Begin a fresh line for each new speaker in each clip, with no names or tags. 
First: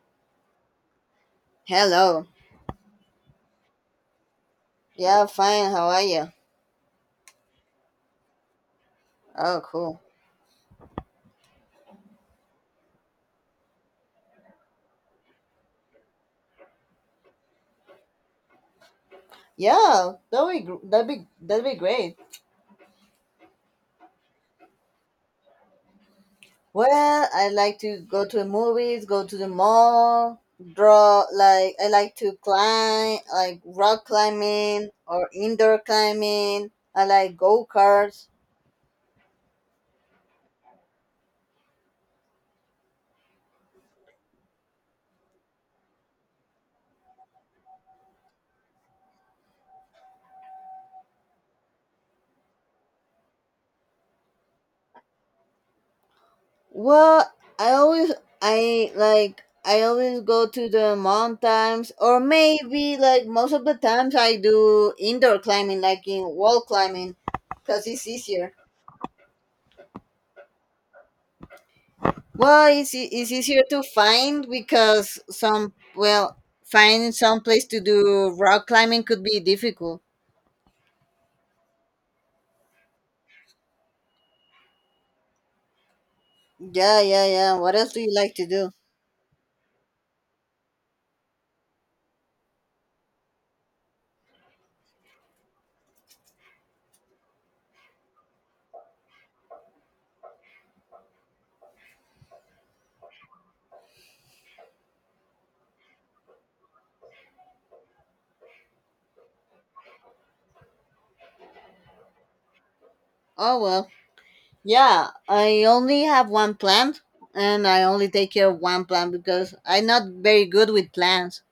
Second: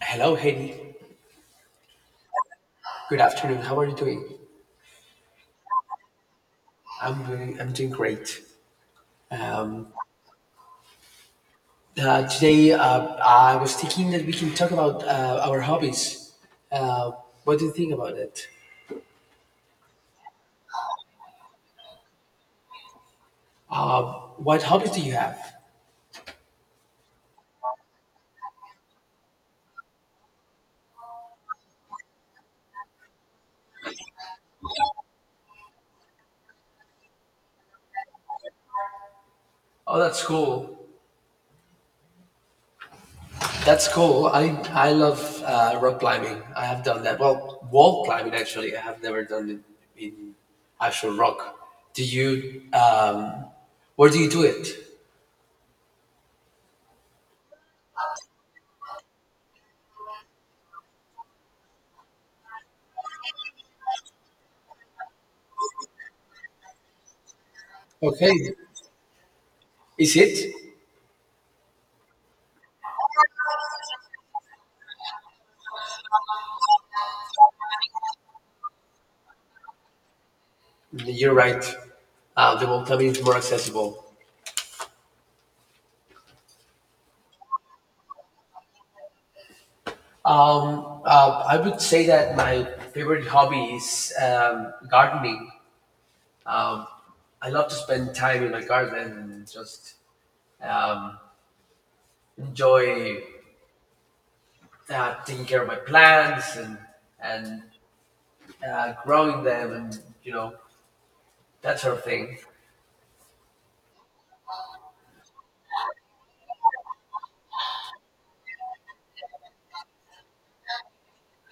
Hello, Heidi.
Hello.
Good afternoon. How are you doing?
Yeah, fine. How are you?
I'm doing great.
Oh,
Um,
cool.
Today, I was thinking that we can talk about our hobbies. Uh, what do you think about it?
Yeah, that'd be gr- that'd be great.
Uh, what hobbies do you have?
Well, I like to go to the movies, go to the mall, draw. Like I like to climb, like rock climbing or indoor climbing. I like go karts.
Oh, that's cool. That's cool. I love rock climbing. I have done that. Well, wall climbing actually. I have never done it in actual rock. Do you? Where do you do it?
Well, I always I like I always go to the mountains, or maybe like most of the times I do indoor climbing, like in wall climbing, because it's
Okay.
easier.
Is it?
Well, it's easier to find because some well finding some place to do rock climbing could be difficult.
You're right. The welcome is more accessible.
Yeah, yeah, yeah. What else do you like to do?
I would say that my favorite hobby is gardening. Um, I love to spend time in my garden and just um, enjoy taking care of my plants and growing them and that sort of thing.
Oh well, yeah. I only have one plant, and I only take care of one plant because I'm not very good with plants.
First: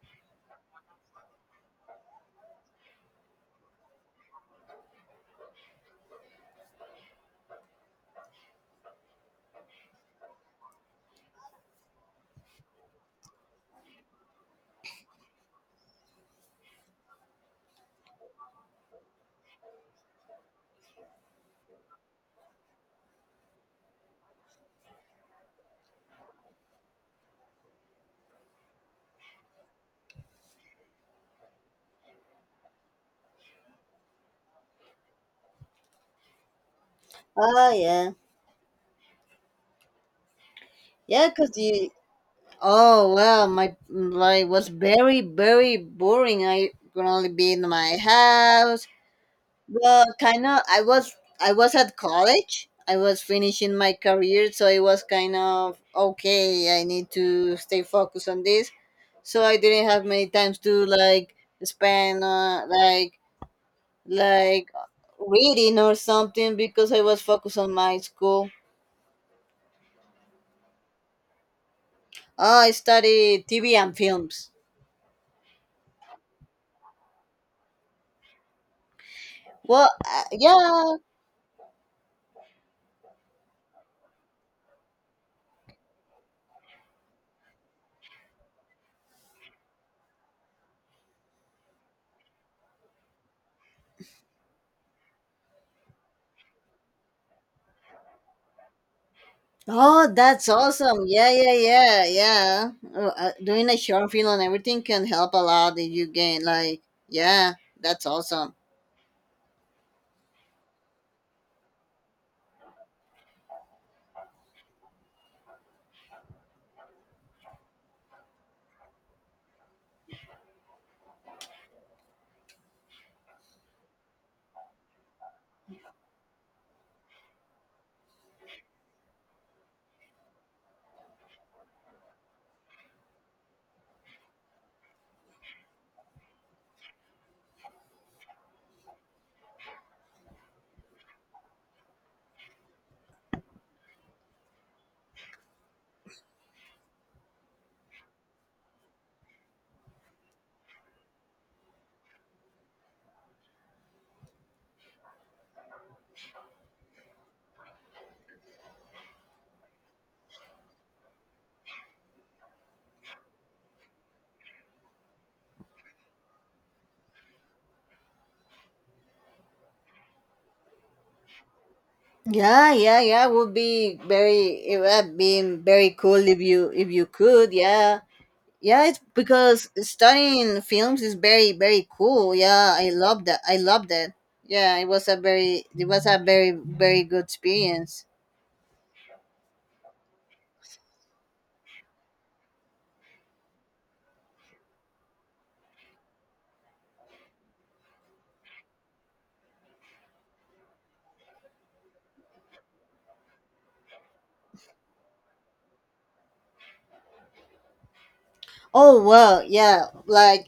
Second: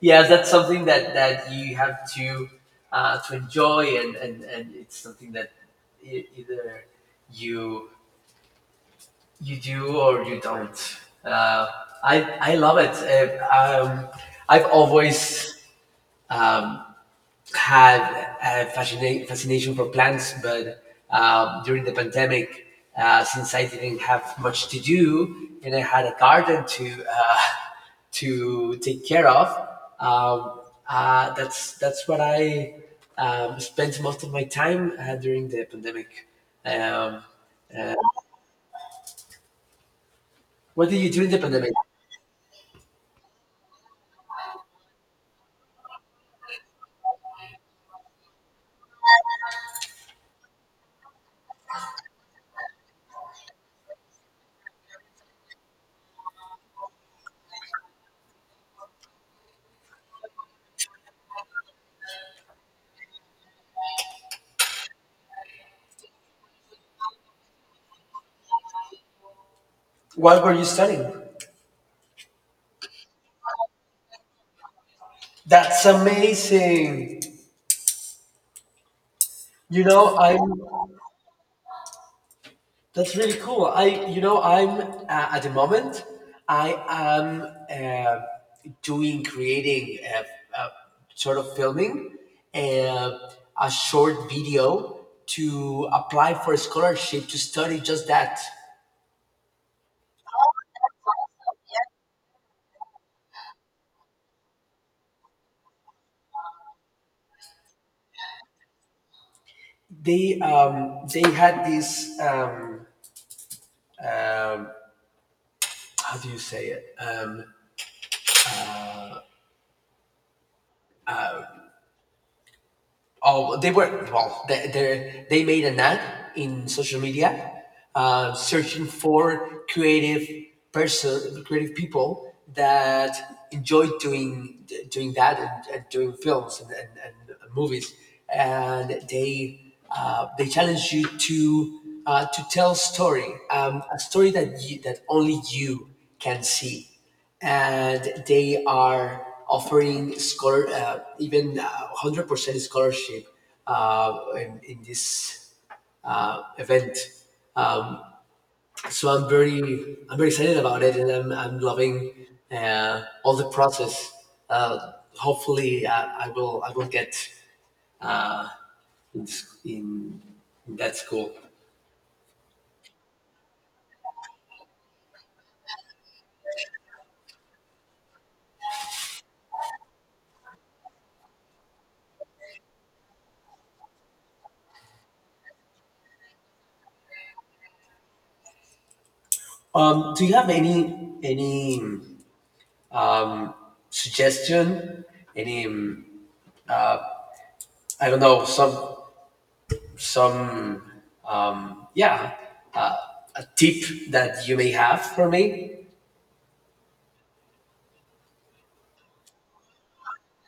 Yeah, that's something that you have to enjoy, and it's something that either you you do or you don't. Uh, I love it. I've always um, had a fascination for plants, but during the pandemic, since I didn't have much to do and I had a garden to to take care of, um, that's what I spent most of my time during the pandemic. Um,
Oh
uh,
yeah,
what did you do
yeah.
in the
Cause
pandemic?
you. Oh well, my life was very boring. I could only be in my house. Well, kind of. I was at college. I was finishing my career, so it was kind of okay. I need to stay focused on this, so I didn't have many times to like spend like like reading or something because I was focused on my school.
What were you studying?
Oh, I studied TV and films.
That's amazing. You
Well,
know, I'm.
yeah.
That's really cool. I, you know, I'm at the moment, I am uh, doing creating uh, sort of filming uh, a short video to apply for a scholarship to study just that.
Oh, that's awesome. Yeah, yeah, yeah, yeah. Doing a short film and everything can help a lot if you gain, like, yeah, that's awesome.
They had this um, how do you say it? Oh, they were well. They made an ad in social media, searching for creative people that enjoy doing that and doing films and movies. And they challenge you to a story that that only you can see, and they are offering scholar even, 100% scholarship in this event. So I'm very excited about it, and I'm loving all the process. Hopefully, I will get in, in, in that school.
Yeah, yeah, yeah. Would be very it would be very cool if you could. Yeah, yeah. It's because studying films is very cool. Yeah, I love that. I love that. Yeah, it was a very good experience.
Do you have any um, suggestion? Any I don't know, some um, yeah uh, a tip that you may have for me.
Oh well, yeah. Like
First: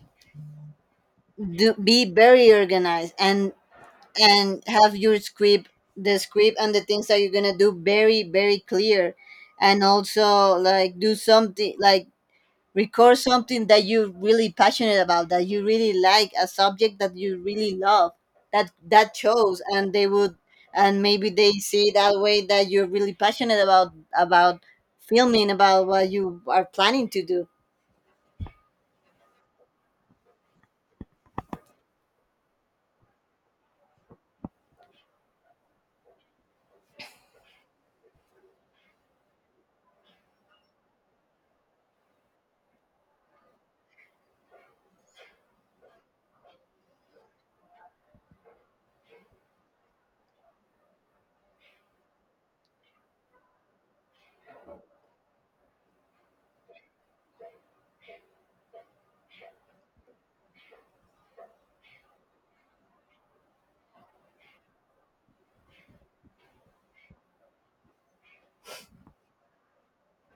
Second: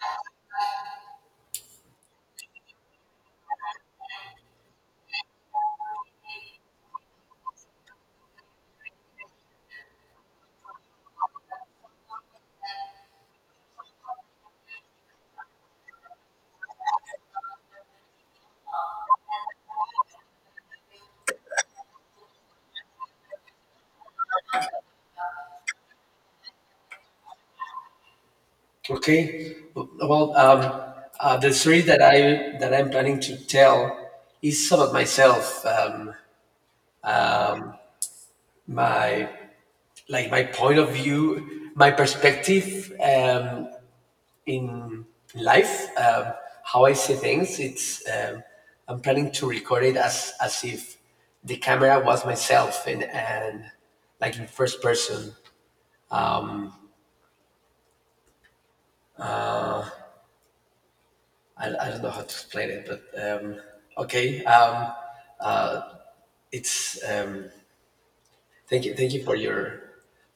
do, be very organized and have your script the script and the things that you're gonna do very clear, and also like do something like record something that you're really passionate about, that you really like, a subject that you really love, that that shows, and they would and maybe they see that way that you're really passionate about about filming, about what you are planning to do.
Okay, well, the story that I'm planning to tell is about myself. My, like, my point of view, my perspective, in life. How I see things. It's I'm planning to record it as if the camera was myself, and like, in first person. I don't know how to explain it, but um, okay. It's Thank you, thank you for your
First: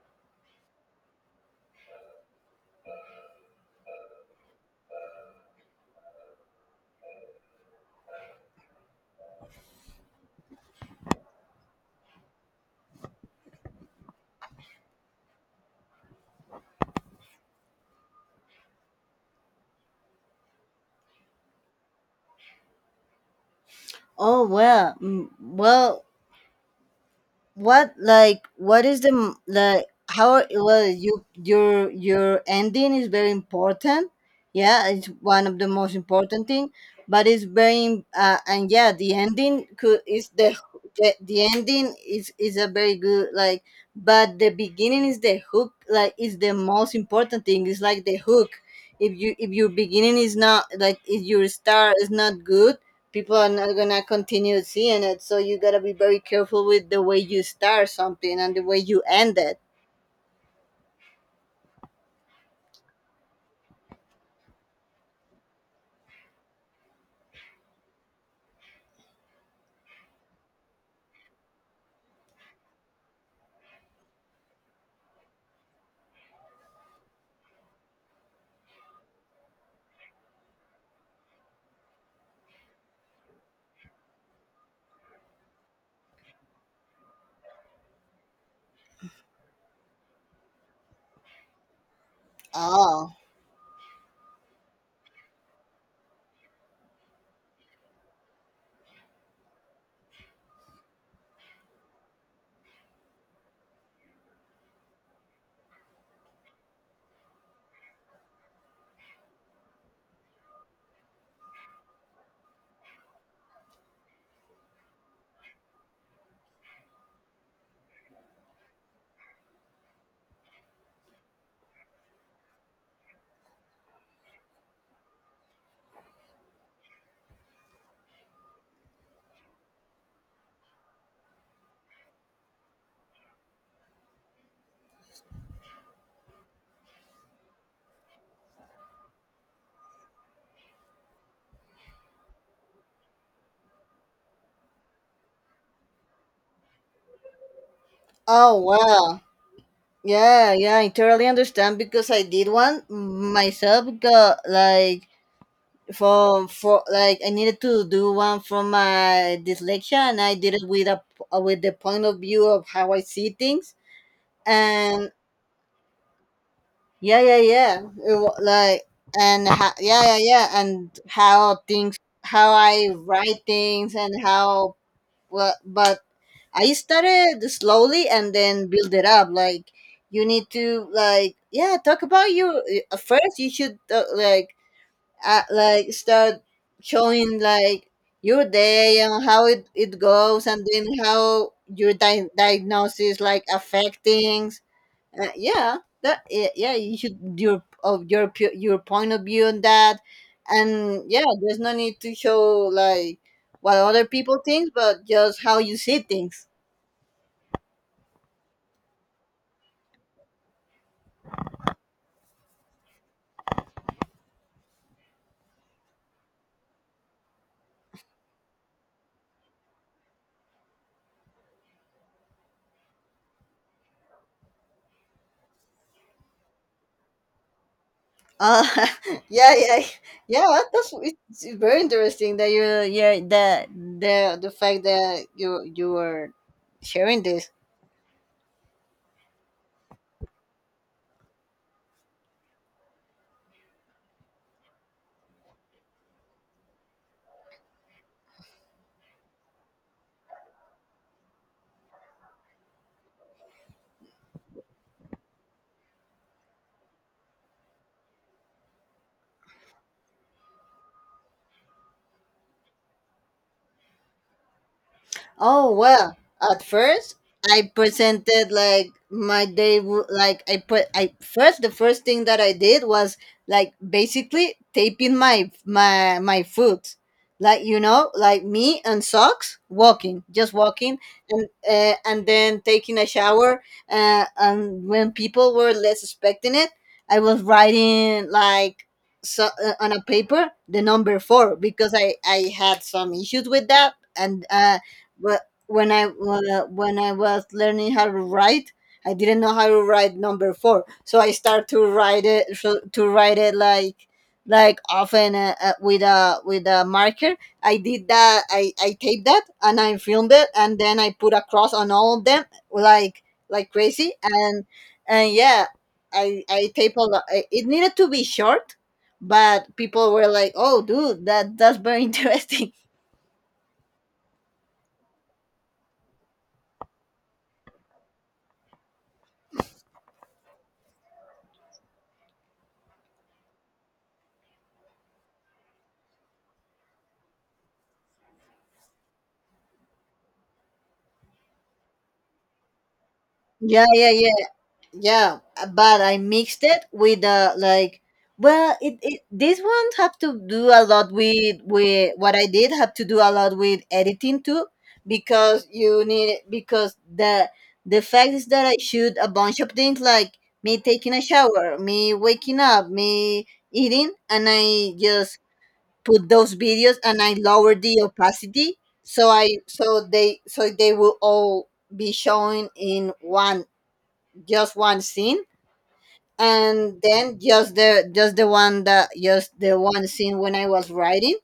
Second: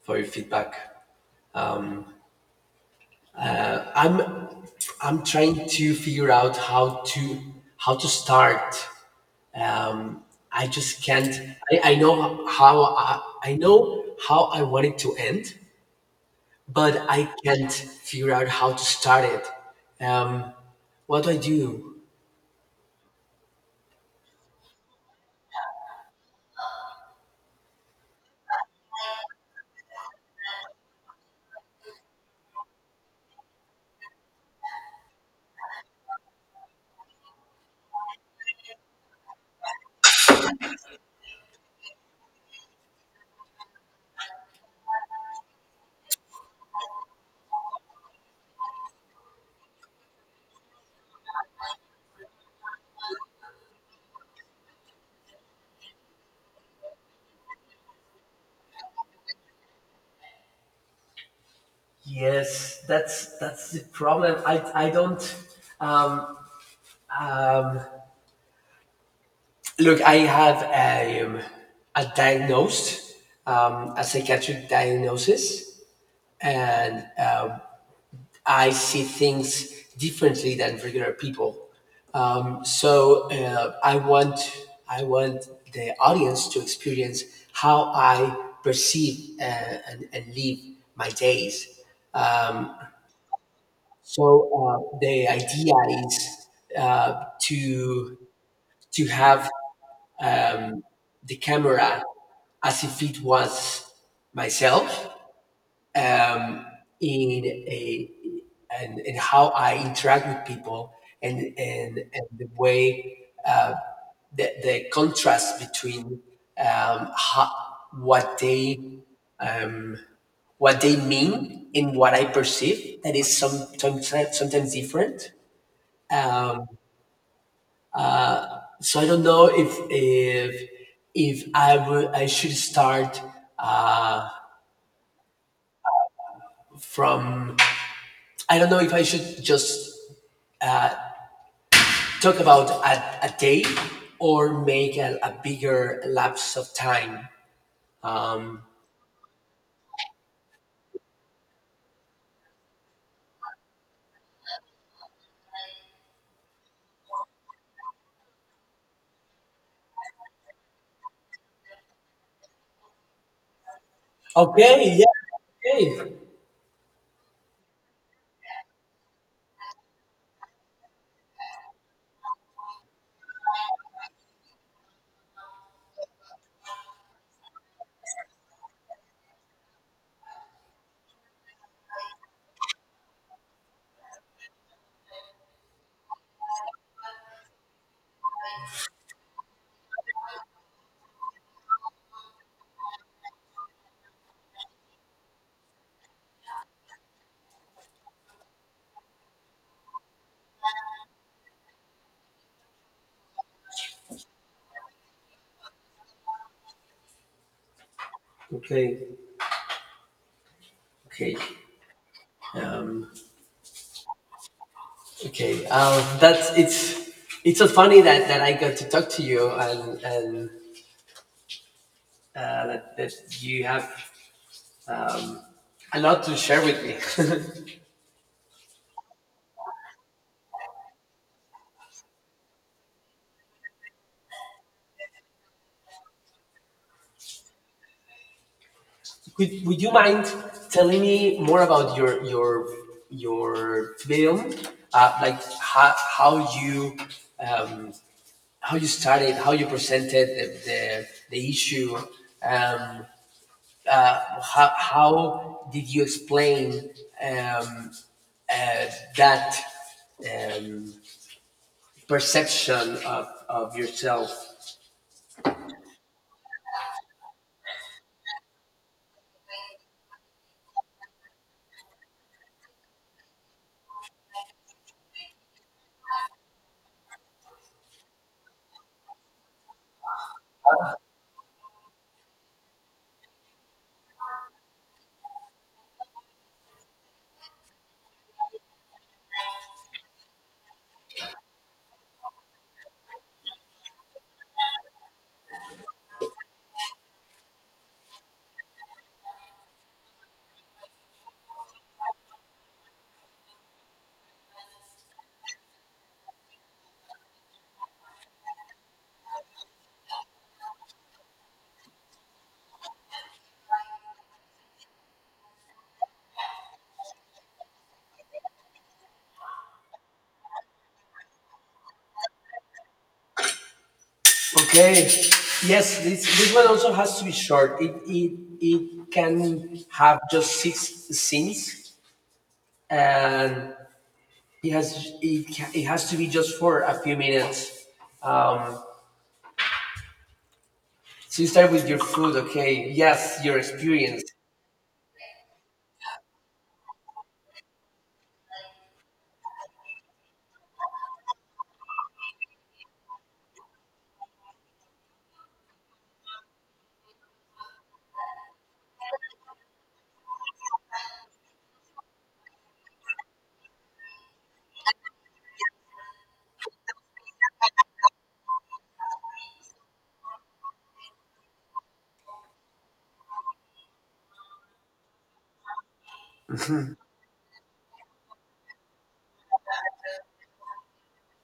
feedback. I'm I'm trying to figure out how to start. Um, I just can't. I know how I want it to end, but I can't figure out how to start it. What do I do?
Oh well, well, what like what is the like how, well, your ending is very important. Yeah, it's one of the most important thing, but it's very and yeah, the ending is a very good like, but the beginning is the hook, like is the most important thing, it's like the hook. If you if your beginning is not like, if your star is not good, people are not gonna continue seeing it. So you gotta be very careful with the way you start something and the way you end it.
Yes, that's the problem. I don't. Um, Um, Look, I have a diagnosed, a psychiatric diagnosis, and I see things differently than regular people. So I want the audience to experience how I perceive, and live my days. Um,
Oh,
So uh, the idea is uh, to to have, um, the camera as if it was myself, um, in a and how I interact with people, and the way, uh, the contrast between, um, how, what they, um, what they mean and what I perceive, that is sometimes different. So I don't know if I should start. Uh, from I don't know if I should just talk about a day, or make a bigger lapse of time.
oh, well, yeah, yeah, I totally understand because I did one myself. Got like for like I needed to do one from my dyslexia, and I did it with a with the point of view of how I see things.
Okay,
And
yeah. Okay,
yeah, yeah, yeah. Like and yeah, yeah, yeah, and how things, how I write things and how, well, but I started slowly and then build it up. Like you need to like, yeah, talk about you. First you should like start showing like your day and how it goes, and then how your diagnosis like affect things. Yeah, that yeah, yeah, you should your of your your point of view on that, and yeah, there's no need to show like what other people think, but just how you see things.
okay, okay, um, okay. That's It's so funny that I got to talk to you, and that you have um, a lot to share with me.
Uh, yeah, yeah, yeah. It's very interesting that you yeah, that the fact that you are sharing this.
Would you mind telling me more about your film? Like, you um, how you started, how you presented the issue, um, how did you explain, um, uh, that, um, perception of yourself.
Oh well, at first I presented like my day. Wo- like I put I first the first thing that I did was like basically taping my my foot. Like you know, like me and socks walking, just walking, and then taking a shower, and when people were less expecting it, I was writing like so, on a paper the number 4, because I had some issues with that. And but when I was learning how to write, I didn't know how to write number four, so I start to write it so, to write it like often with a marker. I did that. I taped that and I filmed it, and then I put a cross on all of them like crazy, and yeah, I taped a lot. It needed to be short, but people were like, "Oh, dude, that's very interesting."
Okay. Yes, this one also has to be short. It can have just six scenes, and it has it has to be just for a few minutes. Um, so you start with your food, okay? Yes, your
Yeah, yeah,
experience.
yeah. Yeah, but I mixed it with like, well it, this one have to do a lot with what I did, have to do a lot with editing too, because you need, because the fact is that I shoot a bunch of things like me taking a shower, me waking up, me eating, and I just put those videos and I lower the opacity so I so they will all be showing in one, just one scene. And then just the one scene when I was writing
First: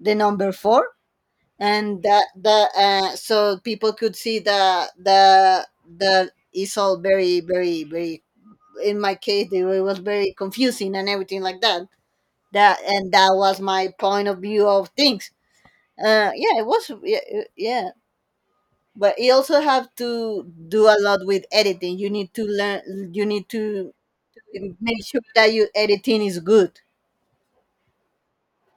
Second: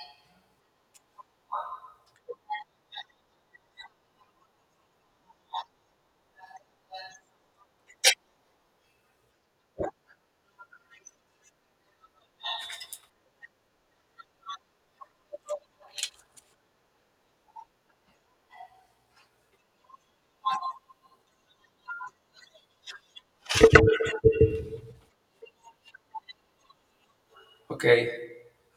the number four, and that the so people could see the is all very in my case it was very confusing and everything like that. That and that was my point of view of things. Yeah, it was yeah, it- Yeah. But you also have to do a lot with editing. You need to learn. You need to make sure that your editing is good.
Okay,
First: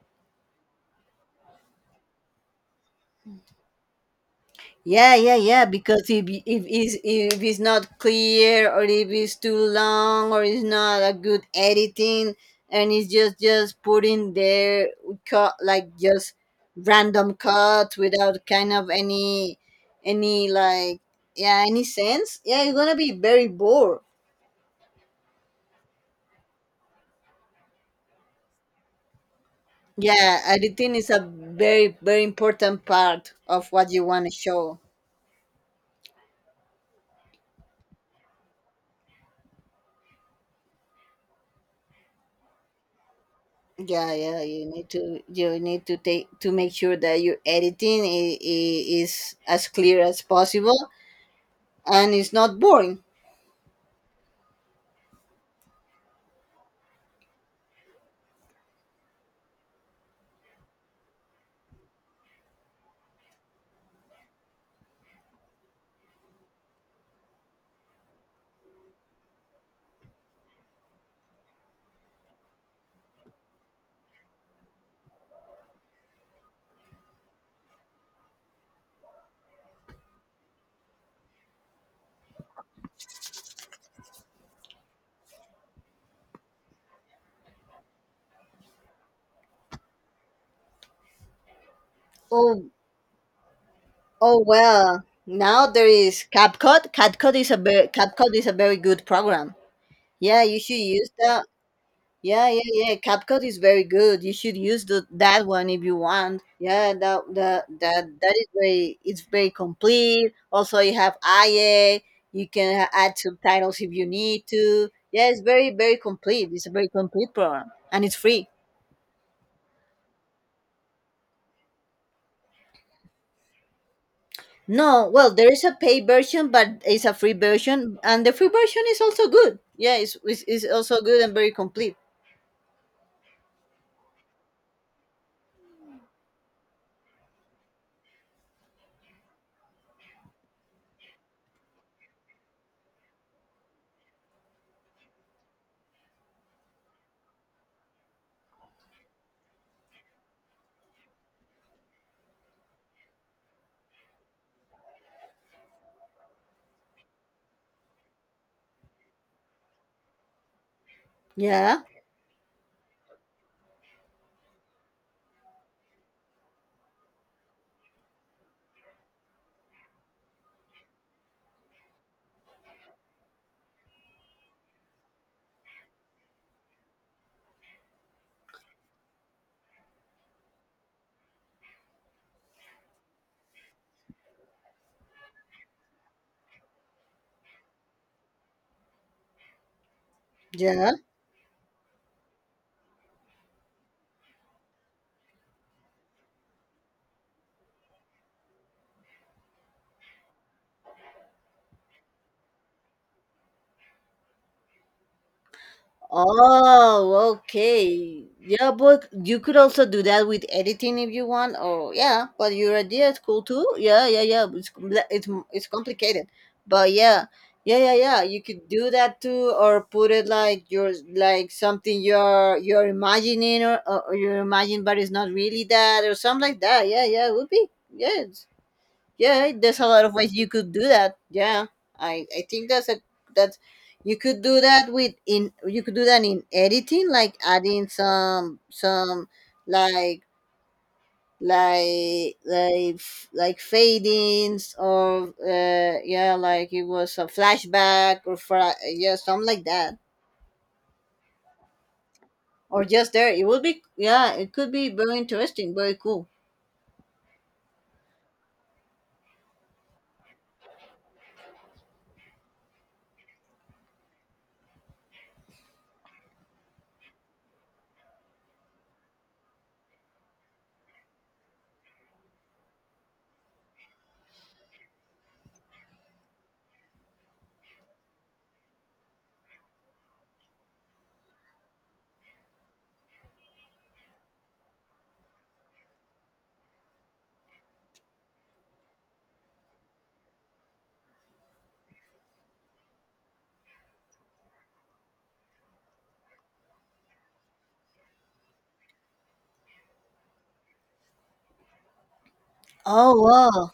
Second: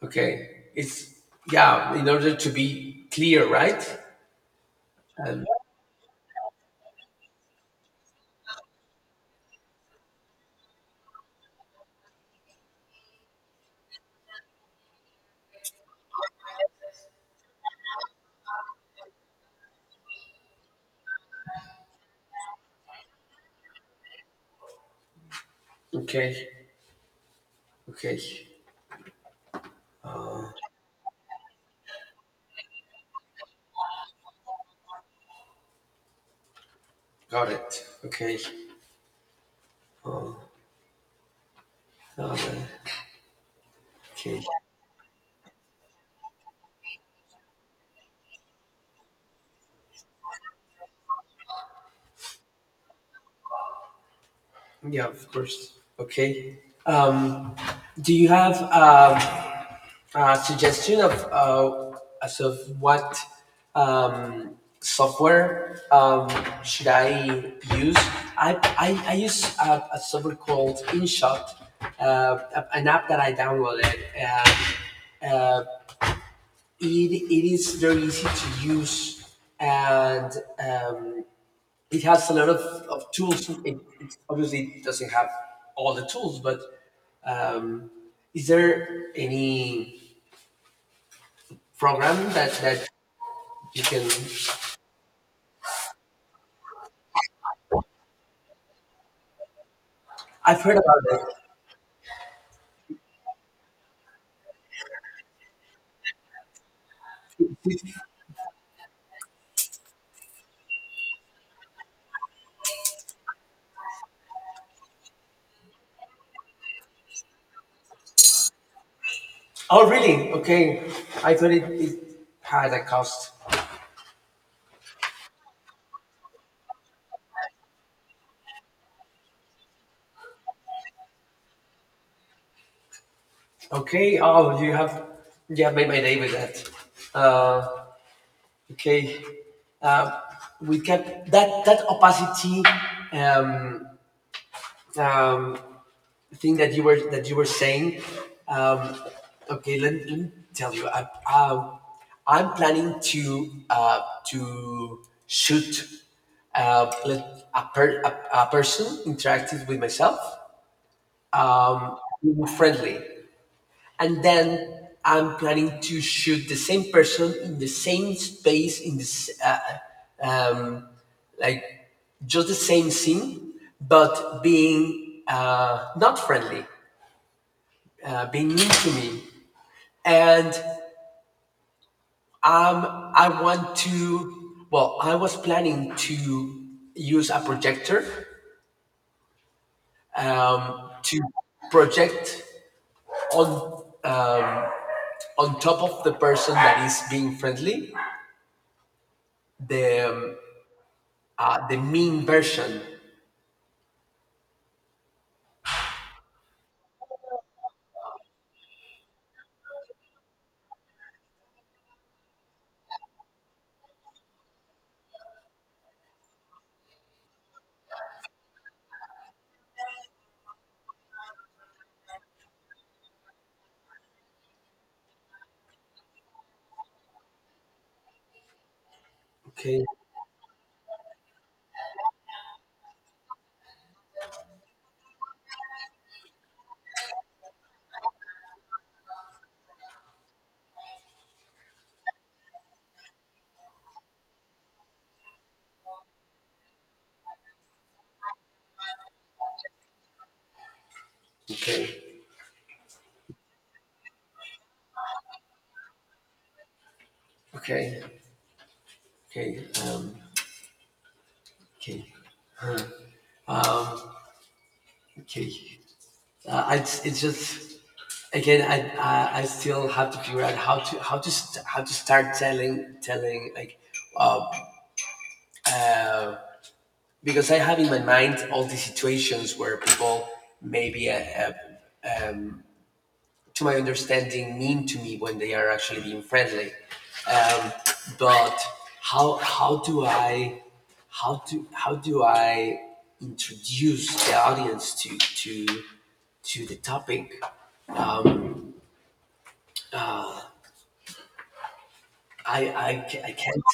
okay. In order to be clear, right?
Yeah, yeah,
And
yeah. Because if y- if is if it's not clear, or if it's too long, or it's not a good editing, and it's just putting there cut, like just random cuts without kind of any any like yeah, any sense. Yeah, it's gonna be very bored.
okay, okay,
Yeah, editing is a very important part of what you want to show.
got it. Okay, um,
Yeah, yeah,
okay.
you need to take to make sure that your editing is as clear as possible and it's not boring.
Yeah, of course. Okay. Um, do you have a suggestion of as of what um, software should I use? I use a software called InShot, uh, an app that I downloaded. Uh, it is very easy to use, and um, it has a lot of tools. It obviously doesn't have all the tools, but um, is there any program
Oh,
that you can?
oh, well. Now there is CapCut. CapCut is a very good program. Yeah, you
I've
should
heard
use
about
that. Yeah, yeah, yeah. CapCut is very good. You should use that one if you want. Yeah,
it.
that is very, it's very complete. Also, you have IA. You can add subtitles if you need to. Yeah, it's very complete. It's a very complete program and it's free.
Oh, really? Okay. I thought it had a cost.
No, well, there is a paid version, but it's a free version, and the free version is also good. Yeah, it's also good and very complete.
Okay. Oh, you have made my day with that. Uh, okay. Uh, we kept that opacity um, um, thing that you were saying. Um, okay, let me tell you. I'm planning to to shoot, a person interacting with myself,
Yeah,
um, friendly, and then I'm planning to shoot the same person in the same space in this, like, just the same scene, but being, not friendly, being mean to me. And I want to. Well, I was planning to use a projector,
yeah.
to project on, on top of the person that is being friendly, the um, the mean version.
Oh, okay. Yeah, but you could also do that with editing if you want. Or yeah, but your idea is cool too. Yeah, yeah, yeah. It's complicated, but yeah, yeah, yeah, yeah. You could do that too, or put it like you're like something you're imagining, or or you're imagining, but it's not really that, or something like that. Yeah, yeah. It would be yeah, yeah, there's
Okay,
a lot of ways you could do that. Yeah, I think that's a that's you could do that with in you could do that in editing, like adding some like like fadings, or yeah, like it was a flashback or yeah, something like that,
okay,
or just there. It would be yeah, it could be very interesting, very cool.
okay, okay, okay, okay. I, it's just, again, I still have to figure out how to how to start telling like. Uh, because I have in my mind all these situations where people, maybe, to my understanding, mean to me when they are actually being friendly. Um, but how how do I how do I introduce the audience to the topic? Um,
Oh
I can't.
wow.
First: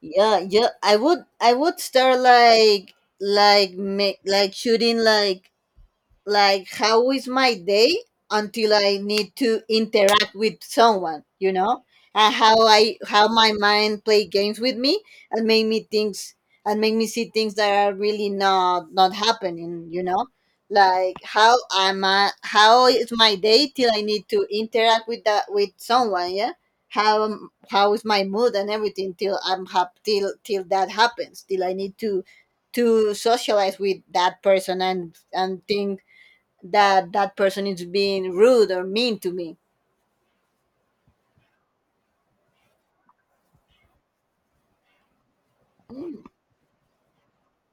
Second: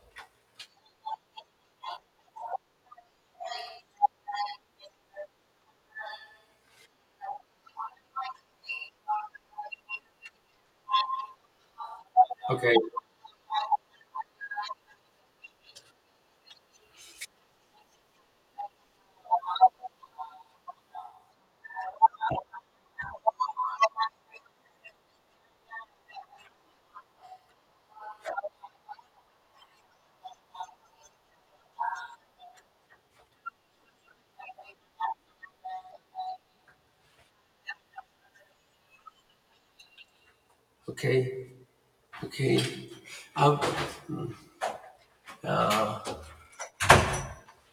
Yeah, yeah. I would start like make like shooting like how is my day until I need to interact with someone, you know, and
Okay,
how my mind play games with me and make me things and make me see things that are really not happening, you know. Like how am I how is my day till I need to interact with that, with someone. Yeah, how is my mood and everything till till that happens, till I need to socialize with that person, and things that that person is being rude or mean to me.
okay, okay. Um,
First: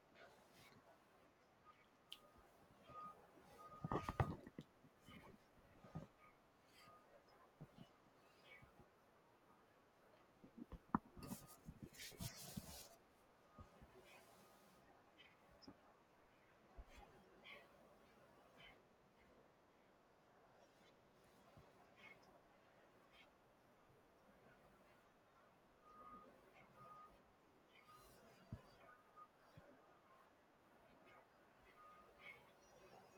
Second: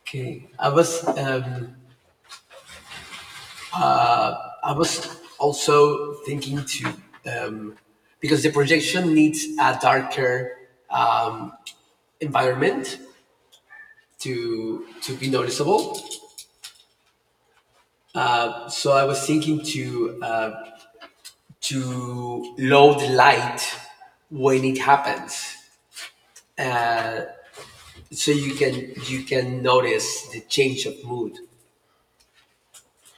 okay, I was. Um, I was also thinking to, um, because the projection needs a darker environment to be noticeable. So I was thinking to, to load light when it happens, so you can notice the change of mood.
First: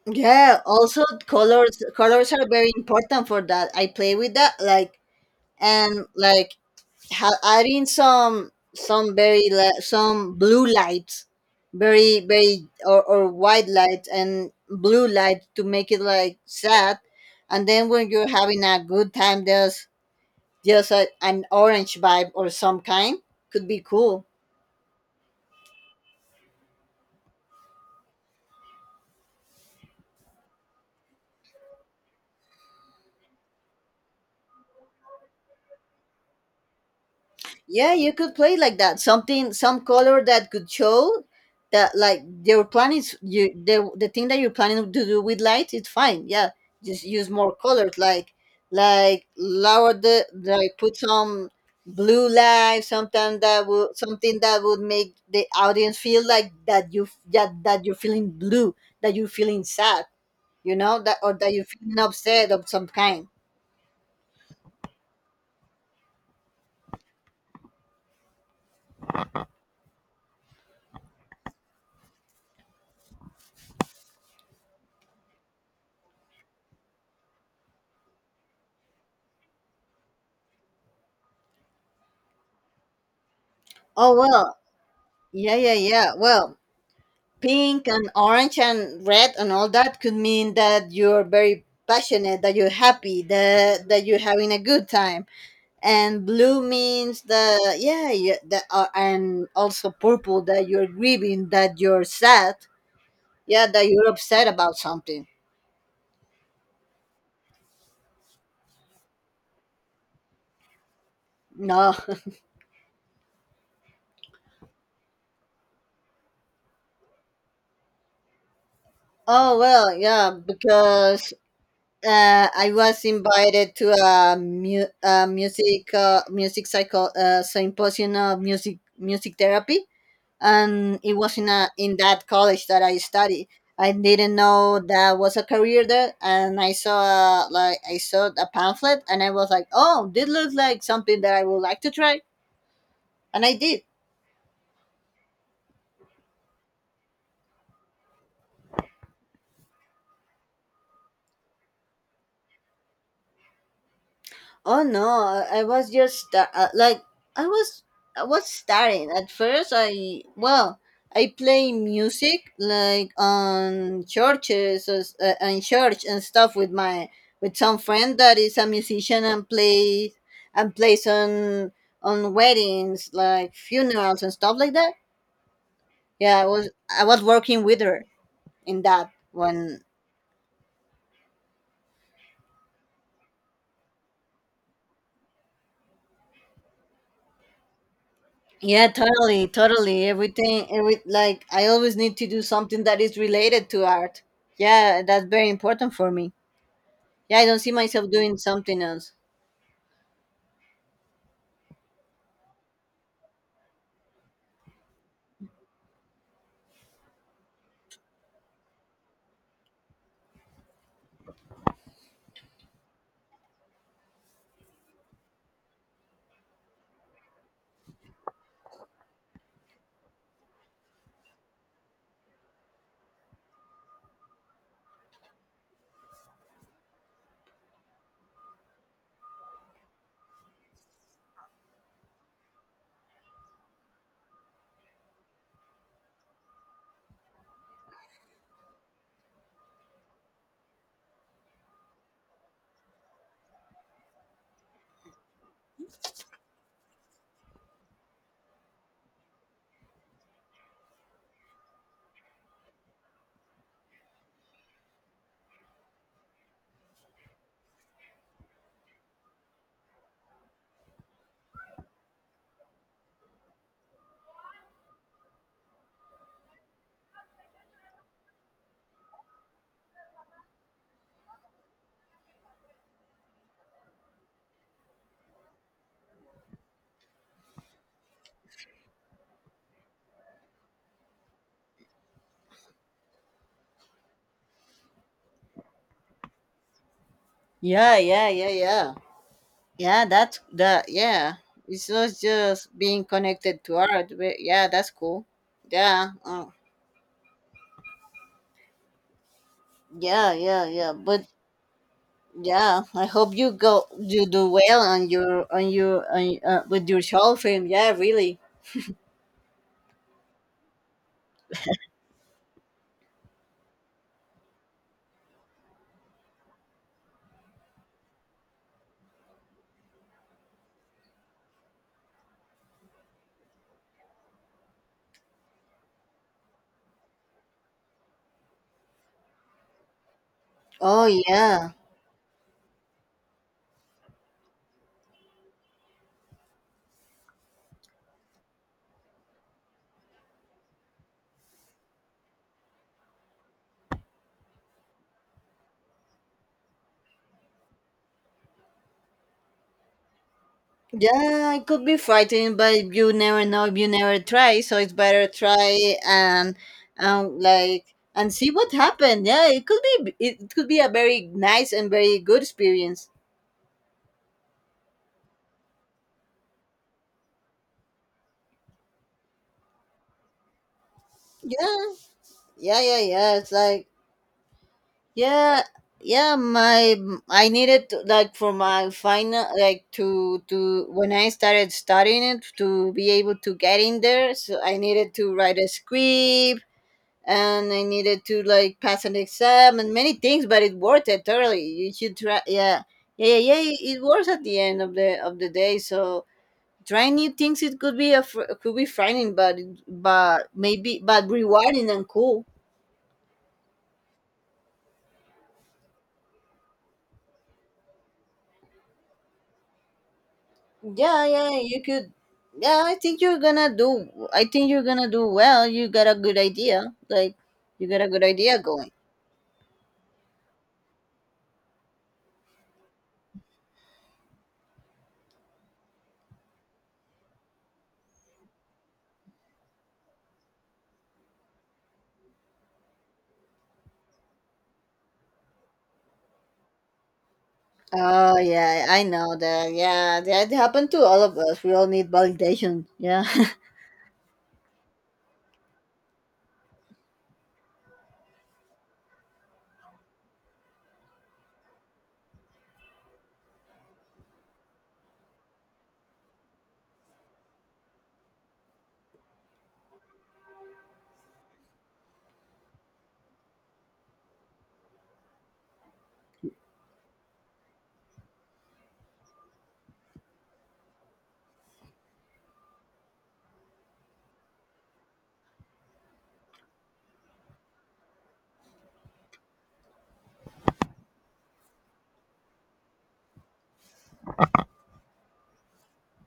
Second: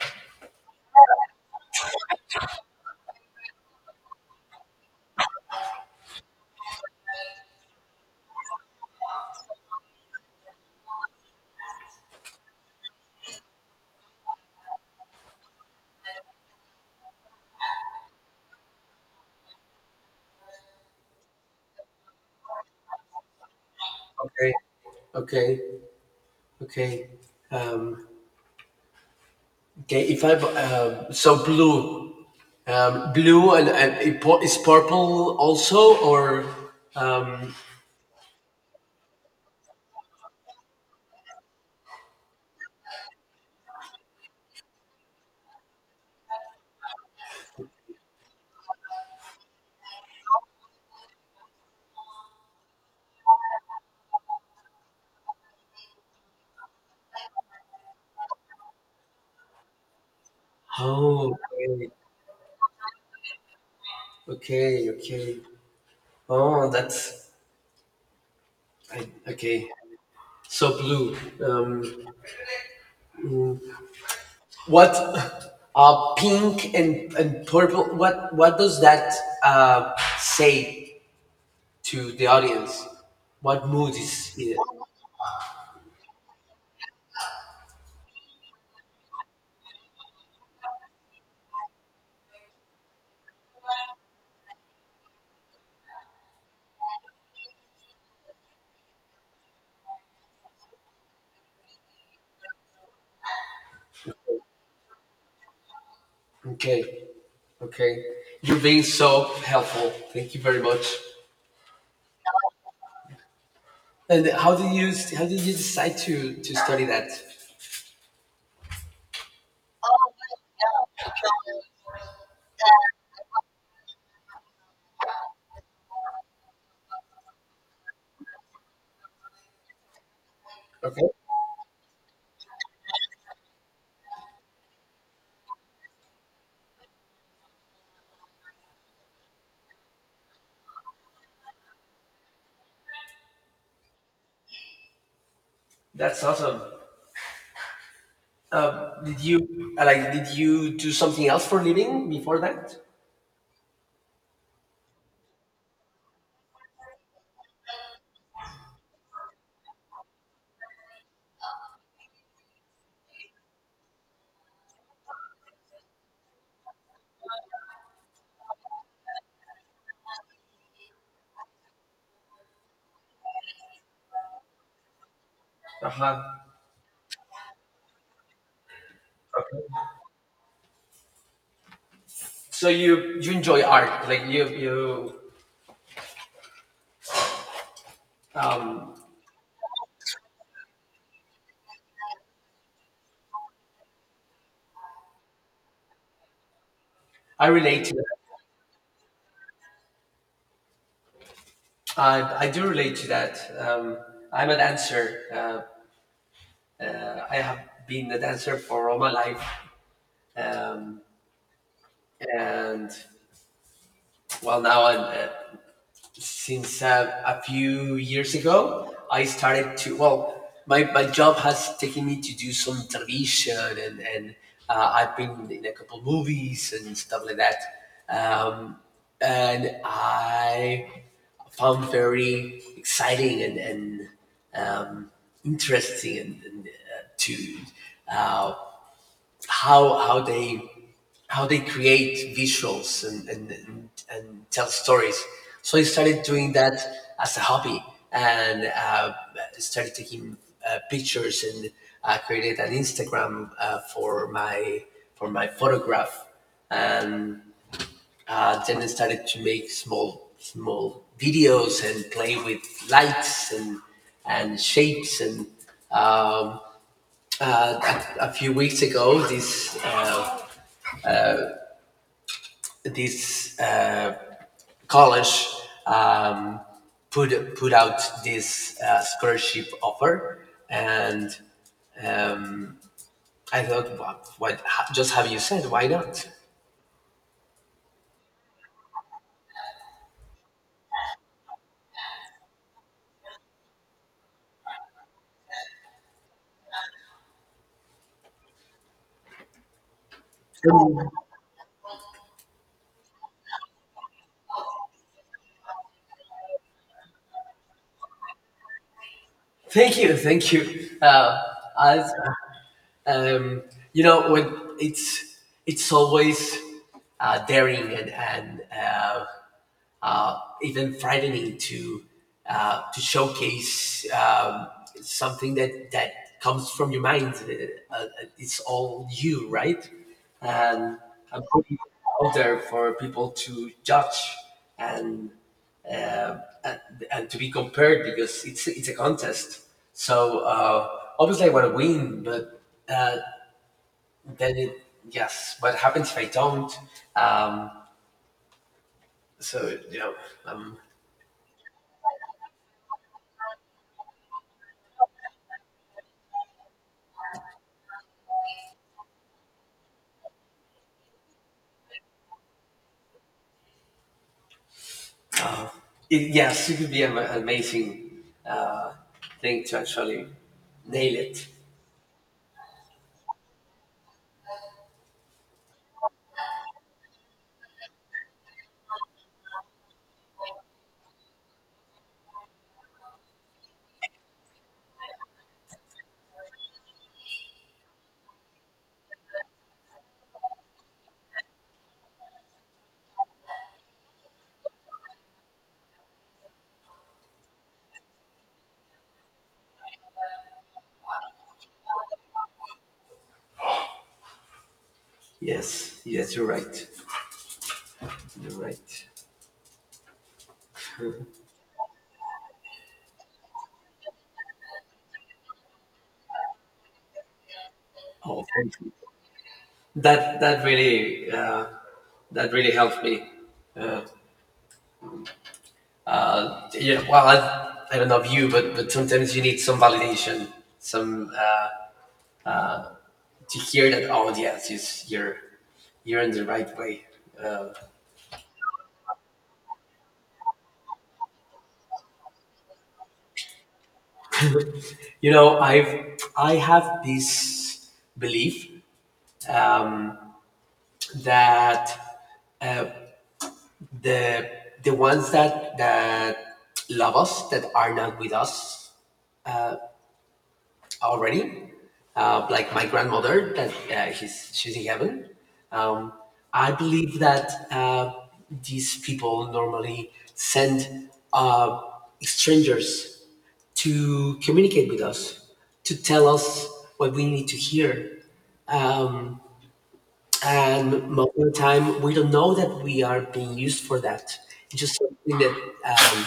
Yeah. Also, colors are very important for that. I play with that, like and like adding some some blue lights, very very or white lights and blue light to make it like sad. And then when you're having a good time, there's just a, an orange vibe, or some kind, could be cool.
Okay, okay, okay, okay. If I So blue, blue, and is purple also, or. um,
Yeah, you could play like that. Something, some color that could show that, like, your plan is you the thing that you're planning to do with light. It's fine. Yeah, just use more colors, like lower the like put some blue light, something that would make the audience feel like that you're feeling blue, that you're feeling sad, that
Oh,
or that you're
okay,
feeling upset of some kind.
okay, okay. Oh, that's okay. So blue. Um, what pink and purple? What does that uh, say to the audience? What mood
Oh
is
well,
it?
yeah. Well, pink and orange and red and all that could mean that you're very passionate, that you're happy, that you're having a good time, and blue means the yeah, yeah the, and also purple, that you're grieving, that you're sad, yeah, that you're upset about something.
Okay, okay. You're being so helpful. Thank you very much.
No.
And how did you decide to study that?
Oh well, yeah, because I was invited to a music music cycle symposium of music therapy, and
Okay,
it was in a in that college that I studied. I didn't know that was a career there, and I saw like I saw a pamphlet, and I was like, "Oh, this looks like something that I would like to try," and I did.
that's awesome. Did you like? Did you do something else for a living before that?
Oh no, I was just like I was, I was starting. At first, I, well, I play music like on churches, or, s- and church and stuff with my, with some friend that is a musician, and plays, and plays on weddings, like funerals and stuff like that.
Uh huh.
Yeah, I was working with her in that when.
Okay. So you enjoy art, like you.
Yeah, totally. Everything, every, like, I always need to do something that is related to art. Yeah, that's very important for me. Yeah, I
I
don't see
relate to that.
myself doing something else.
I do relate to that. I'm a dancer. I have been a dancer for all my life, um, and well, now, I'm since, a few years ago, I started to. Well, my job has taken me to do some television, and I've been in a couple movies and stuff like that, um, and I found very exciting, and um, interesting, and to uh, how how they how they create visuals, and tell stories. So I started doing that as a hobby, and started taking pictures, and I created an Instagram for my photograph, and then I started to make small videos and play with lights and shapes, and uh, a few weeks ago this, this, college, um, put out this, scholarship offer, and I thought, what just have you said? Why not?
Yeah. Yeah, that's that. Yeah, it's not just being connected to art. But yeah, that's cool. Yeah, yeah. But yeah, I hope you go, you do well on with your short film. Yeah, really.
Thank you, thank you. As, um, when it's it's always daring, and even frightening to, to showcase, something that comes from your mind. It's all you, right? And
Oh
I'm
yeah.
putting it out there for people to judge, and uh, and, and to be compared, because it's a contest. So, obviously I want to win, but uh, then it yes, what happens if I don't? Um, so you know, um,
Yeah, it could be frightening, but you never know if you never try. So it's better try and um like see what happened. Yeah, it could be a very nice and very good experience.
it, yes, it would be an amazing thing to actually nail it.
Yeah, yeah. It's like yeah, yeah. My, I needed to, like, for my final, like, to when I started studying it, to be able to get in there. So I needed to write a script, and I needed to like pass an exam and many things, but it worth it totally. You should try. Yeah, yeah, it it works at the end of the day. So trying new things, it could be frightening, but but maybe but rewarding and cool.
Yes, yes, you're right. You're right.
Yeah, yeah. You could. Yeah, I think you're gonna do. I think you're gonna do well. You got a good idea. Like you got a good
Oh,
idea
thank
going.
you. That really that really helped me. Uh, yeah. Well, I don't know you, but sometimes you need some validation, some to hear that. Oh, yes, it's, you're in the right way. Uh,
Oh yeah, I know that. Yeah, that happened to all of us. We all need validation. Yeah.
you know, I have this belief. Um, that uh, the ones that love us that are not with us already, like my grandmother that she's in heaven. Um, I believe that these people normally send strangers to communicate with us, to tell us what we need to hear Um, And most of the time, we don't know that we are being used for that. It's just something that uh,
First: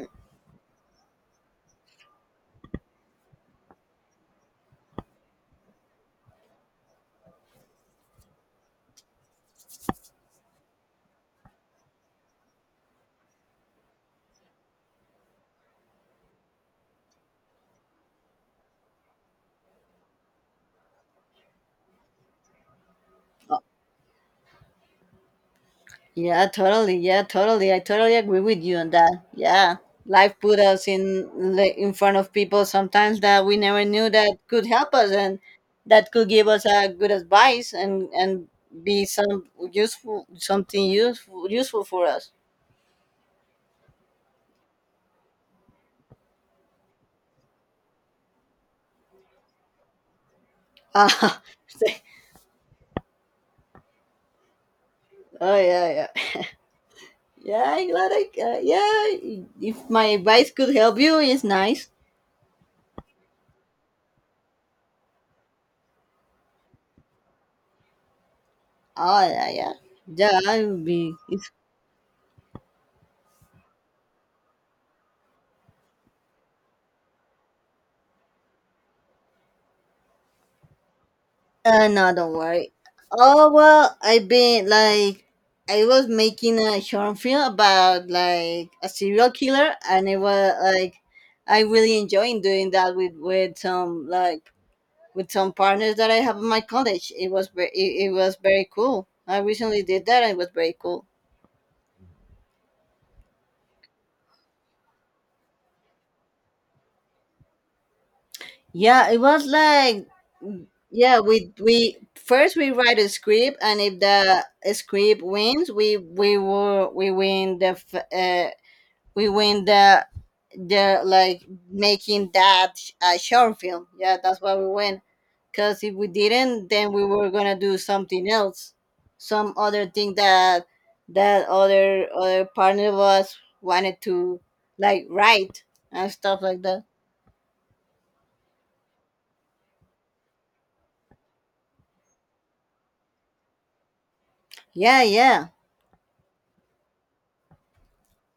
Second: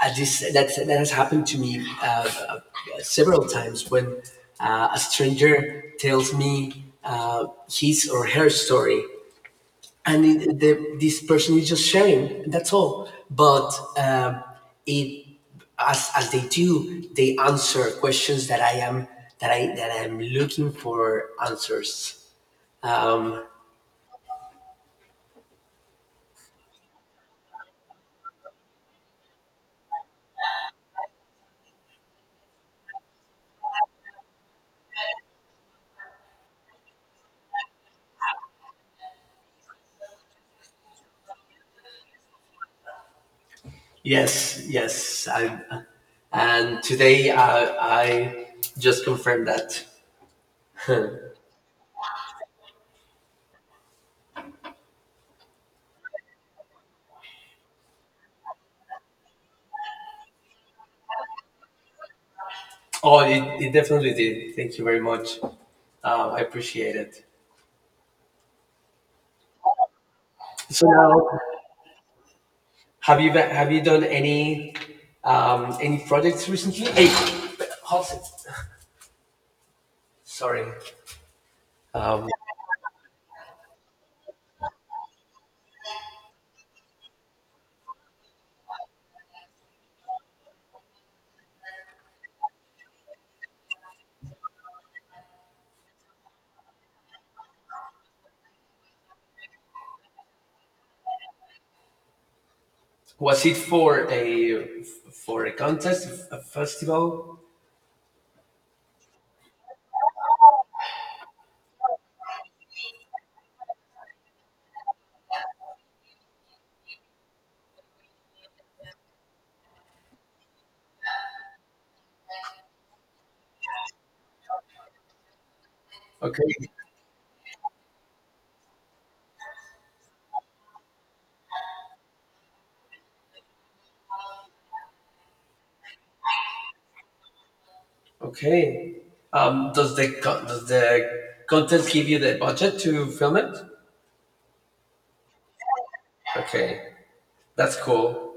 I just, that, that has happened to me uh, several times when a stranger tells me his or her story. And this person is just sharing, that's all. But um it as, they answer questions that I am that I that I'm looking for answers. Um,
Yeah, totally. Yeah, totally. I totally agree with you on that. Yeah. Life put us in in front of people sometimes that we never knew that could help us, and that could give us a good advice, and be some useful, something useful, useful for us.
Yes, yes. And today I just confirmed that.
Ah, oh yeah, yeah. Yeah, I'm glad I yeah, if my advice could help you, it's nice.
Oh, it definitely did. Thank you very much. I appreciate it.
Oh yeah, yeah. Yeah, it would
So
be.
now, have you done any projects recently? Hey, how's it? Sorry.
No,
Um,
don't worry. Oh well, I've been like, I was making a short film about like a serial killer, and it was like, I really enjoying doing that with some like, with some partners that I have in my college. It was very, it was very cool. I recently did that, and it was very cool.
was it for a contest, a festival?
Yeah, it was like, yeah, we first we write a script, and if the script wins, we win we win the, like making short film, yeah, that's why we win, because if we
Okay,
didn't, then we were gonna do something else, some other thing that, that other partner of us wanted to like write and stuff like that.
okay. Does the contest give you the budget to film it?
Yeah, yeah,
Okay, that's cool.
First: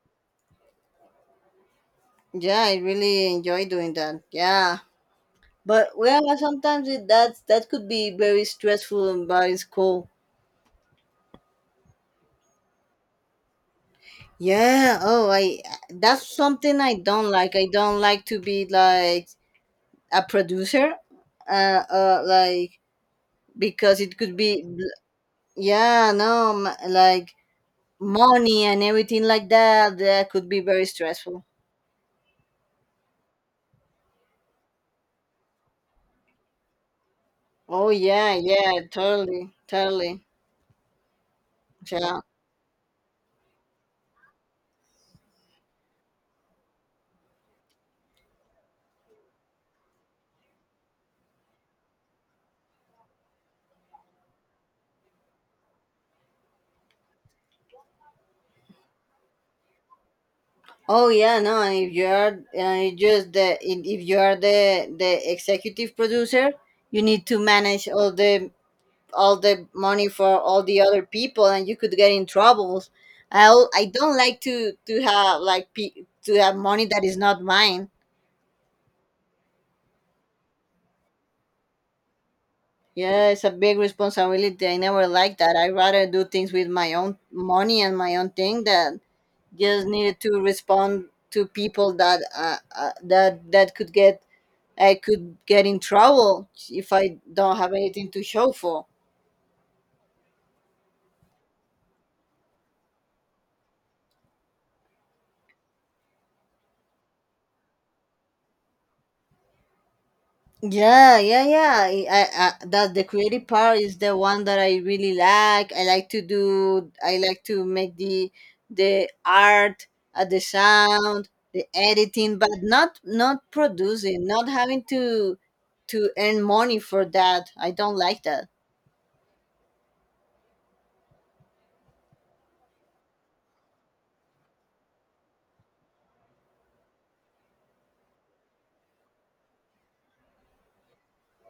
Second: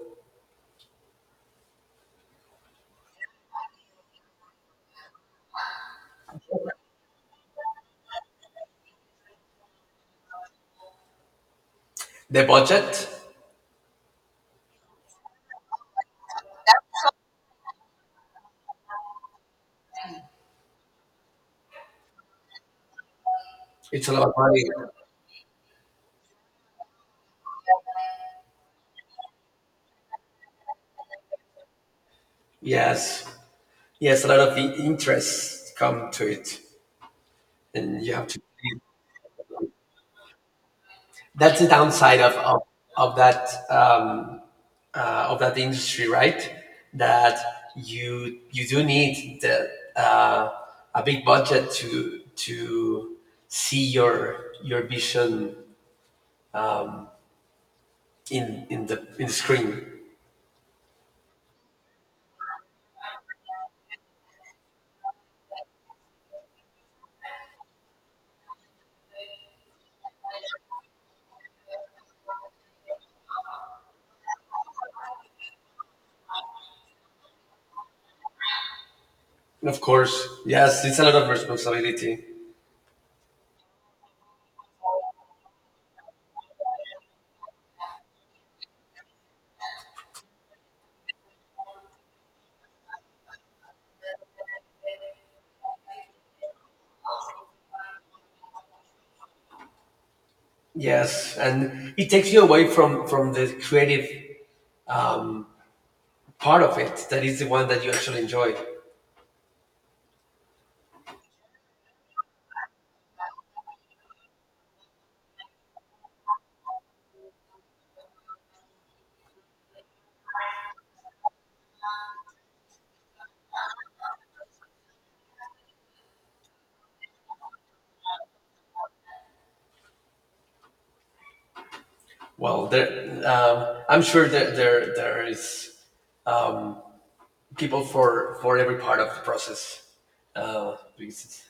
yeah, I really enjoy doing that, yeah, but well sometimes it, that that could be very stressful, but it's cool.
The budget,
Yeah. Oh, I. That's something I don't like. I don't like to be like a producer. Uh, uh like because
it's a
it
lot of
could
money.
be. Yeah. No. Like money and everything like that. That could be very stressful.
Yes, yes, a lot of the interest come to it,
Oh
and you have
yeah.
to.
Yeah. Totally. Totally.
That's the downside
Yeah.
of that um, of that industry, right? That you do need the, uh, a big budget to see your vision in the screen.
Oh yeah. No. And if you are, just the if you are the executive producer, you need to manage all the, all the money for all the other people, and you could get in troubles. I don't like to have like to have money that is not mine.
And of course, yes, it's a lot of responsibility.
Yeah, it's a big responsibility. I never like that. I rather do things with my own money and my own thing. That just needed to respond to people that that could get, I could get in trouble if I don't have anything to show for.
Yes, and it takes you away from the creative part of it. That is the one that you actually enjoy.
Yeah, yeah, yeah. That the creative part is the one that I really like. I like to do. I like to make the art, the sound, the editing, but not, not producing, not having to earn money for that. I don't like that.
Well, there, I'm sure that there is um, people for every part of the process. Uh, because it's-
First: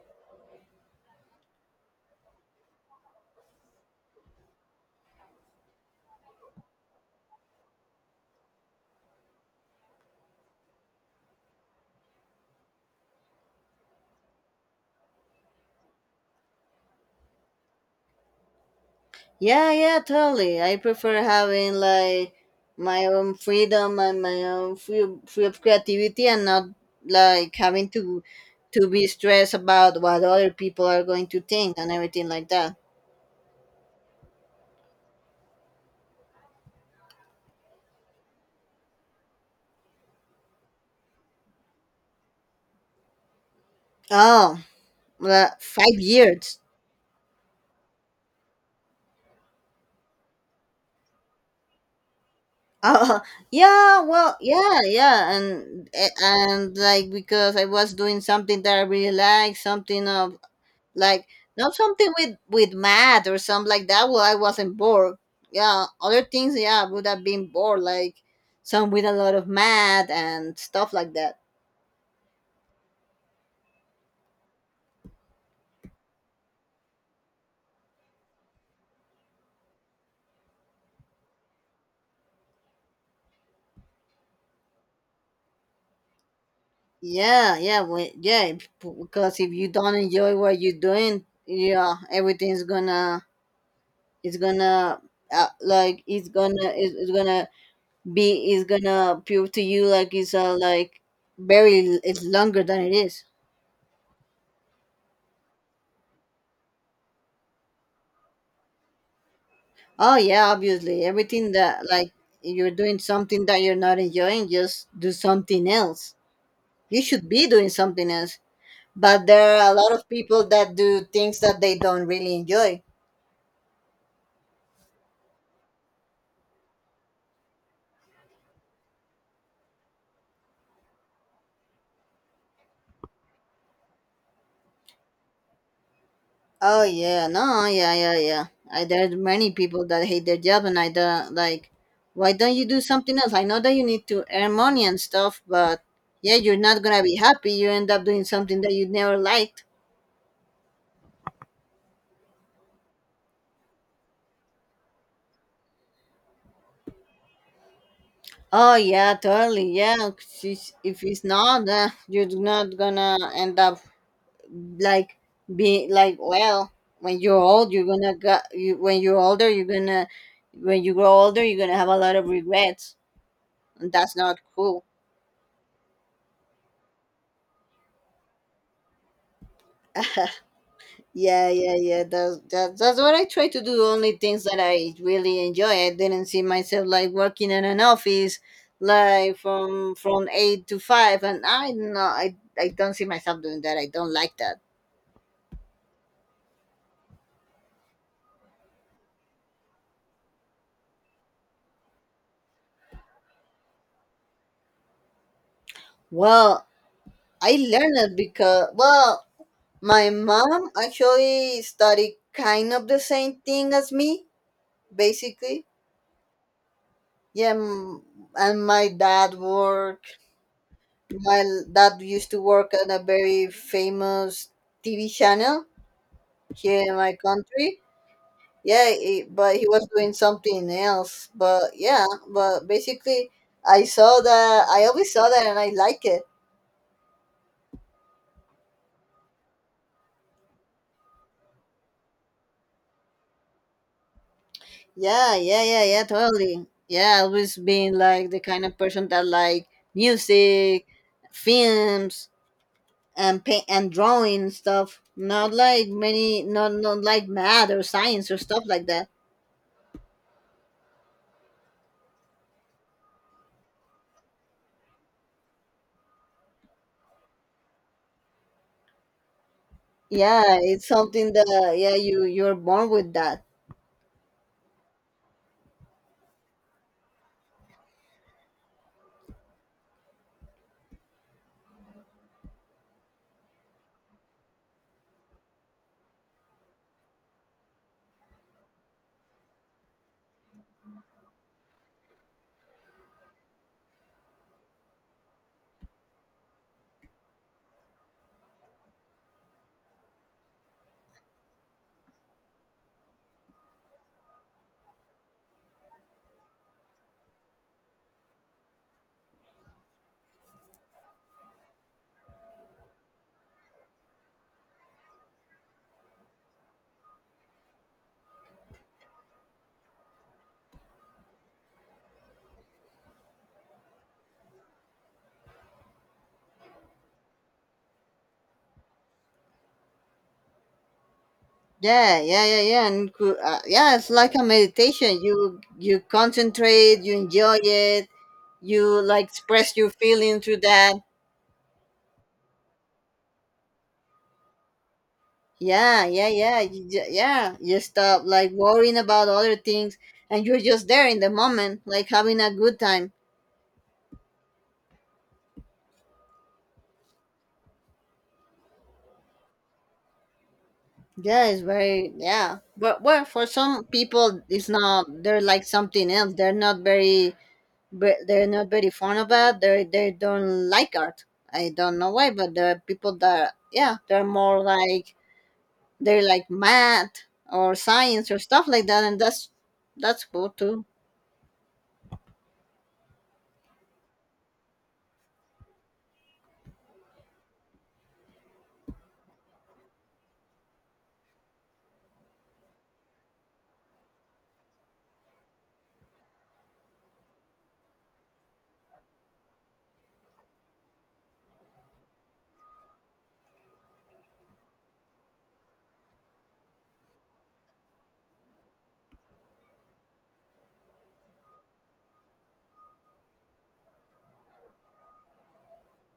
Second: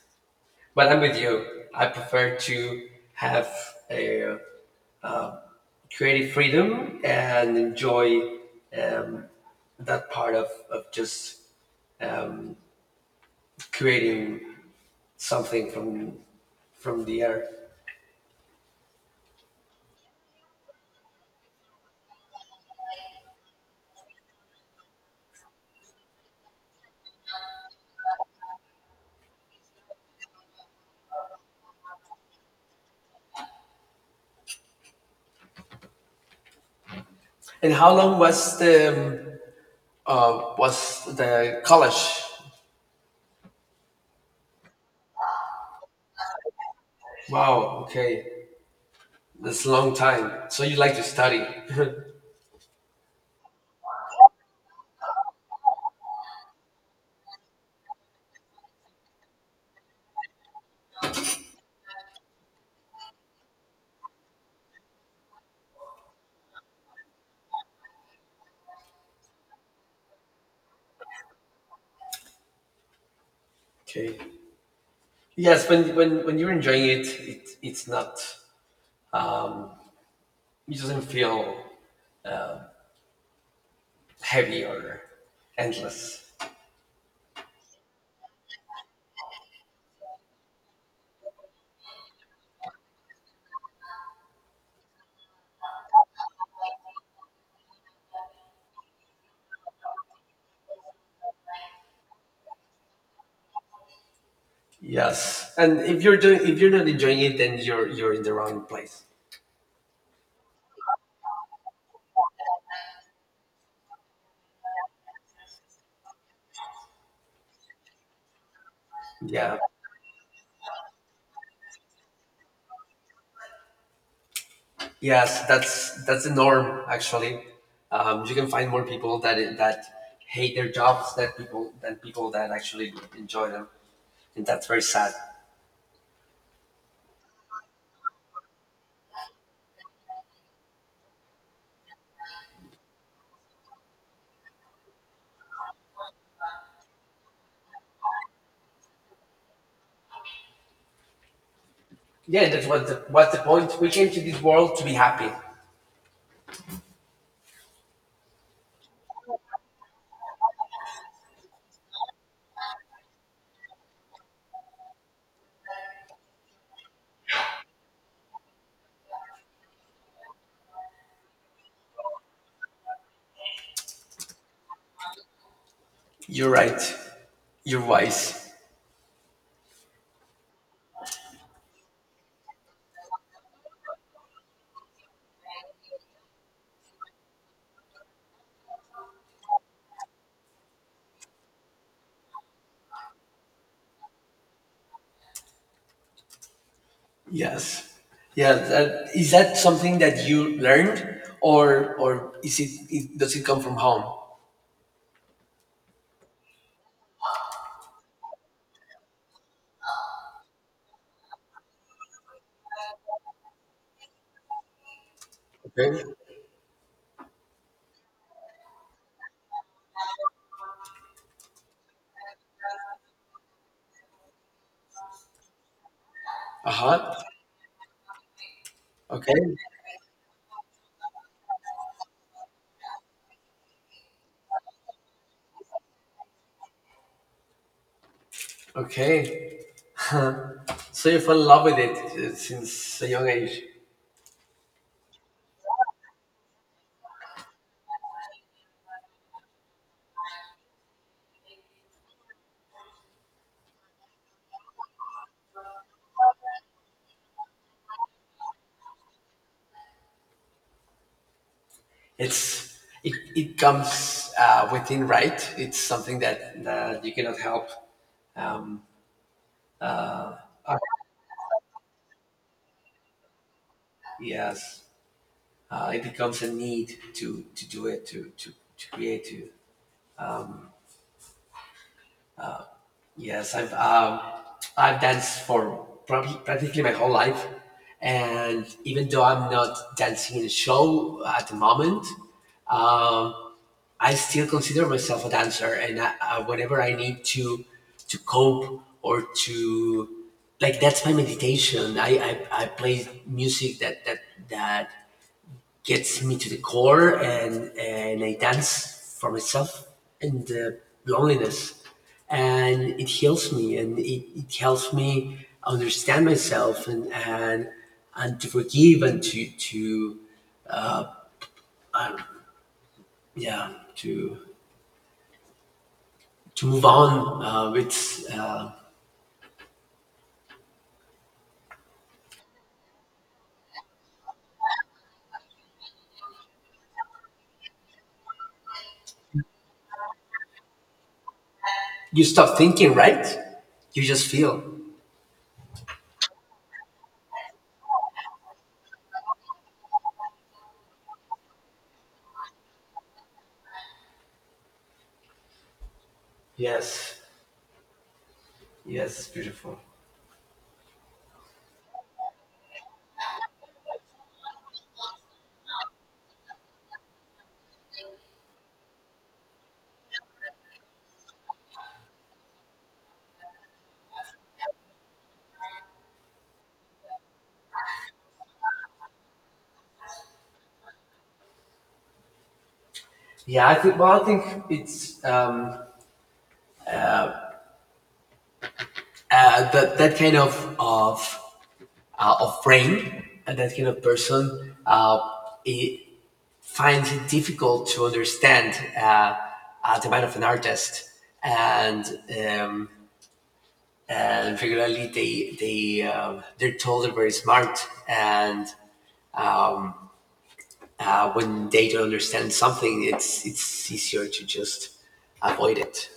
but I'm with you. I prefer to have a creative freedom and enjoy um, that part of just um, creating something from the air.
Yeah, yeah, totally. I prefer having like my own freedom and my own free of creativity and not like having to be stressed about what other people are going to think and everything like that.
And how long was the college?
Oh, well, 5 years.
Wow. Okay, that's a long time. So you like to study?
Oh, yeah. Well, and like because I was doing something that I really like, something of like, not something with math or something like that. Well, I wasn't bored. Yeah, other things, yeah, I would have been bored like some with a lot of math and stuff like that.
okay. Yes, when you're enjoying it, it it's not. It doesn't feel heavy or endless.
Yeah, because if you don't enjoy what you're doing, yeah, everything's gonna, it's gonna, it's gonna, it's gonna be, it's gonna appear to you like it's, very, it's longer than it is.
Yes, and if you're not enjoying it, then you're in the wrong place.
Oh yeah, obviously. Everything that like, you're doing something that you're not enjoying, just do something else. You should be doing something else. But there
Yeah.
are a lot of people that do things that they don't really enjoy.
Yes, that's the norm actually. You can find more people that hate their jobs than people that actually enjoy them, and that's very sad.
Oh yeah, no, yeah. I, there are many people that hate their job, and I don't like. Why don't you do something else? I know that you need to earn money and stuff, but yeah, you're not gonna be happy. You end up doing something that you never like.
Yeah, what's the point. We came to this world to be happy.
Oh yeah, totally. Yeah, she's, if it's not, you're not gonna end up like being like well. When you're old, you're gonna go, you, when you're older, you're gonna, when you grow older, you're gonna have a lot of regrets, and that's not cool.
You're right. You're wise.
Yeah that's what I try to do. Only things that I really enjoy. I didn't see myself like working in an office, like from eight to five. And I, no, I don't see myself doing that. I don't like that.
Yes. Yeah. That, is that something that you learned, or is it, it does it come from home?
Well, I learned it because, well, my mom actually studied kind of the same thing as me, basically.
Okay.
Yeah, m- and my dad worked, my dad used to work on a very famous TV channel
Uh
here in my
huh.
country. Yeah, he,
Okay.
but he was doing something else. But yeah, but basically, I saw that, I always saw that, and I like it.
Okay. So you fell in love with it since a young age.
Yeah, totally. Yeah, I always been like the kind of person that like music, films, and paint and drawing stuff. Not like many, not like math or science or stuff like that.
It comes within, right? It's something that, that you cannot help.
Yeah, it's something that, yeah, you you're born with that.
Yes, it becomes a need to do it to create. Yes, I've um, I've danced for probably practically my whole life, and even though I'm not dancing in a show at the moment, um, I still consider myself a dancer, and whenever I need to cope or to like that's my meditation. I play music that gets me to the core, and I dance for myself and the loneliness, and it heals me, and it helps me understand myself, and to forgive and to yeah to move on. It's
Yeah, it's like a meditation. You concentrate, you enjoy it, you like express your feeling through that.
You stop thinking, right? You just feel.
Yeah. You stop like worrying about other things, and you're just there in the moment, like having a good time.
Yes, yes, it's beautiful.
Yeah, it's very yeah. But well, for some people, it's not. They're like something else. They're not very fond of it. They don't like art. I don't know why, but there are people that yeah, they're more like, they're like math or science or stuff like that, and that's cool too.
Yeah, I think. Well, I think it's that that kind of of brain and that kind of person. It finds it difficult to understand the mind of an artist, and um, and regularly they're told they're very smart and um, when they don't understand something, it's easier to just avoid it.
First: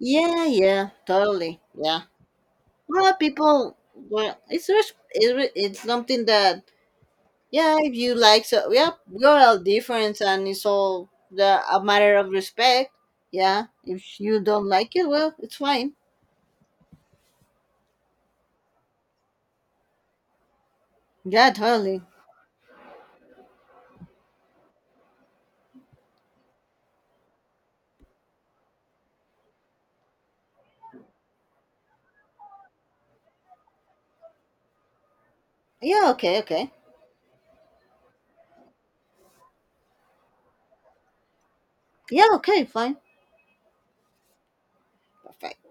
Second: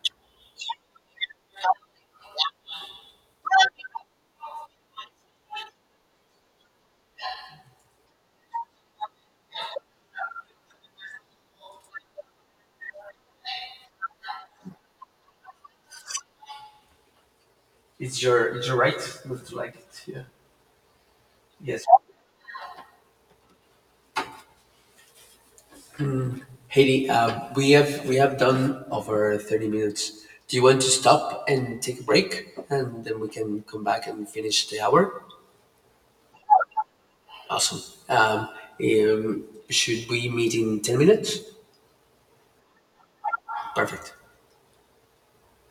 Yeah, yeah, totally. Yeah. Well, people, well, it's res- it, re- it's something that, yeah, if you like, so yeah, we're all different, and it's all the a matter of respect. Yeah, if you don't like it, well, it's fine.
It's your right not to like it. Yeah.
Yeah,
Yes.
totally.
Heidi, we have done over 30 minutes. Do you want to stop and take a break, and then we can come back and finish the hour?
Yeah, okay, okay.
Awesome. Um, should we meet in 10 minutes?
Yeah, okay, fine,
Perfect.
perfect.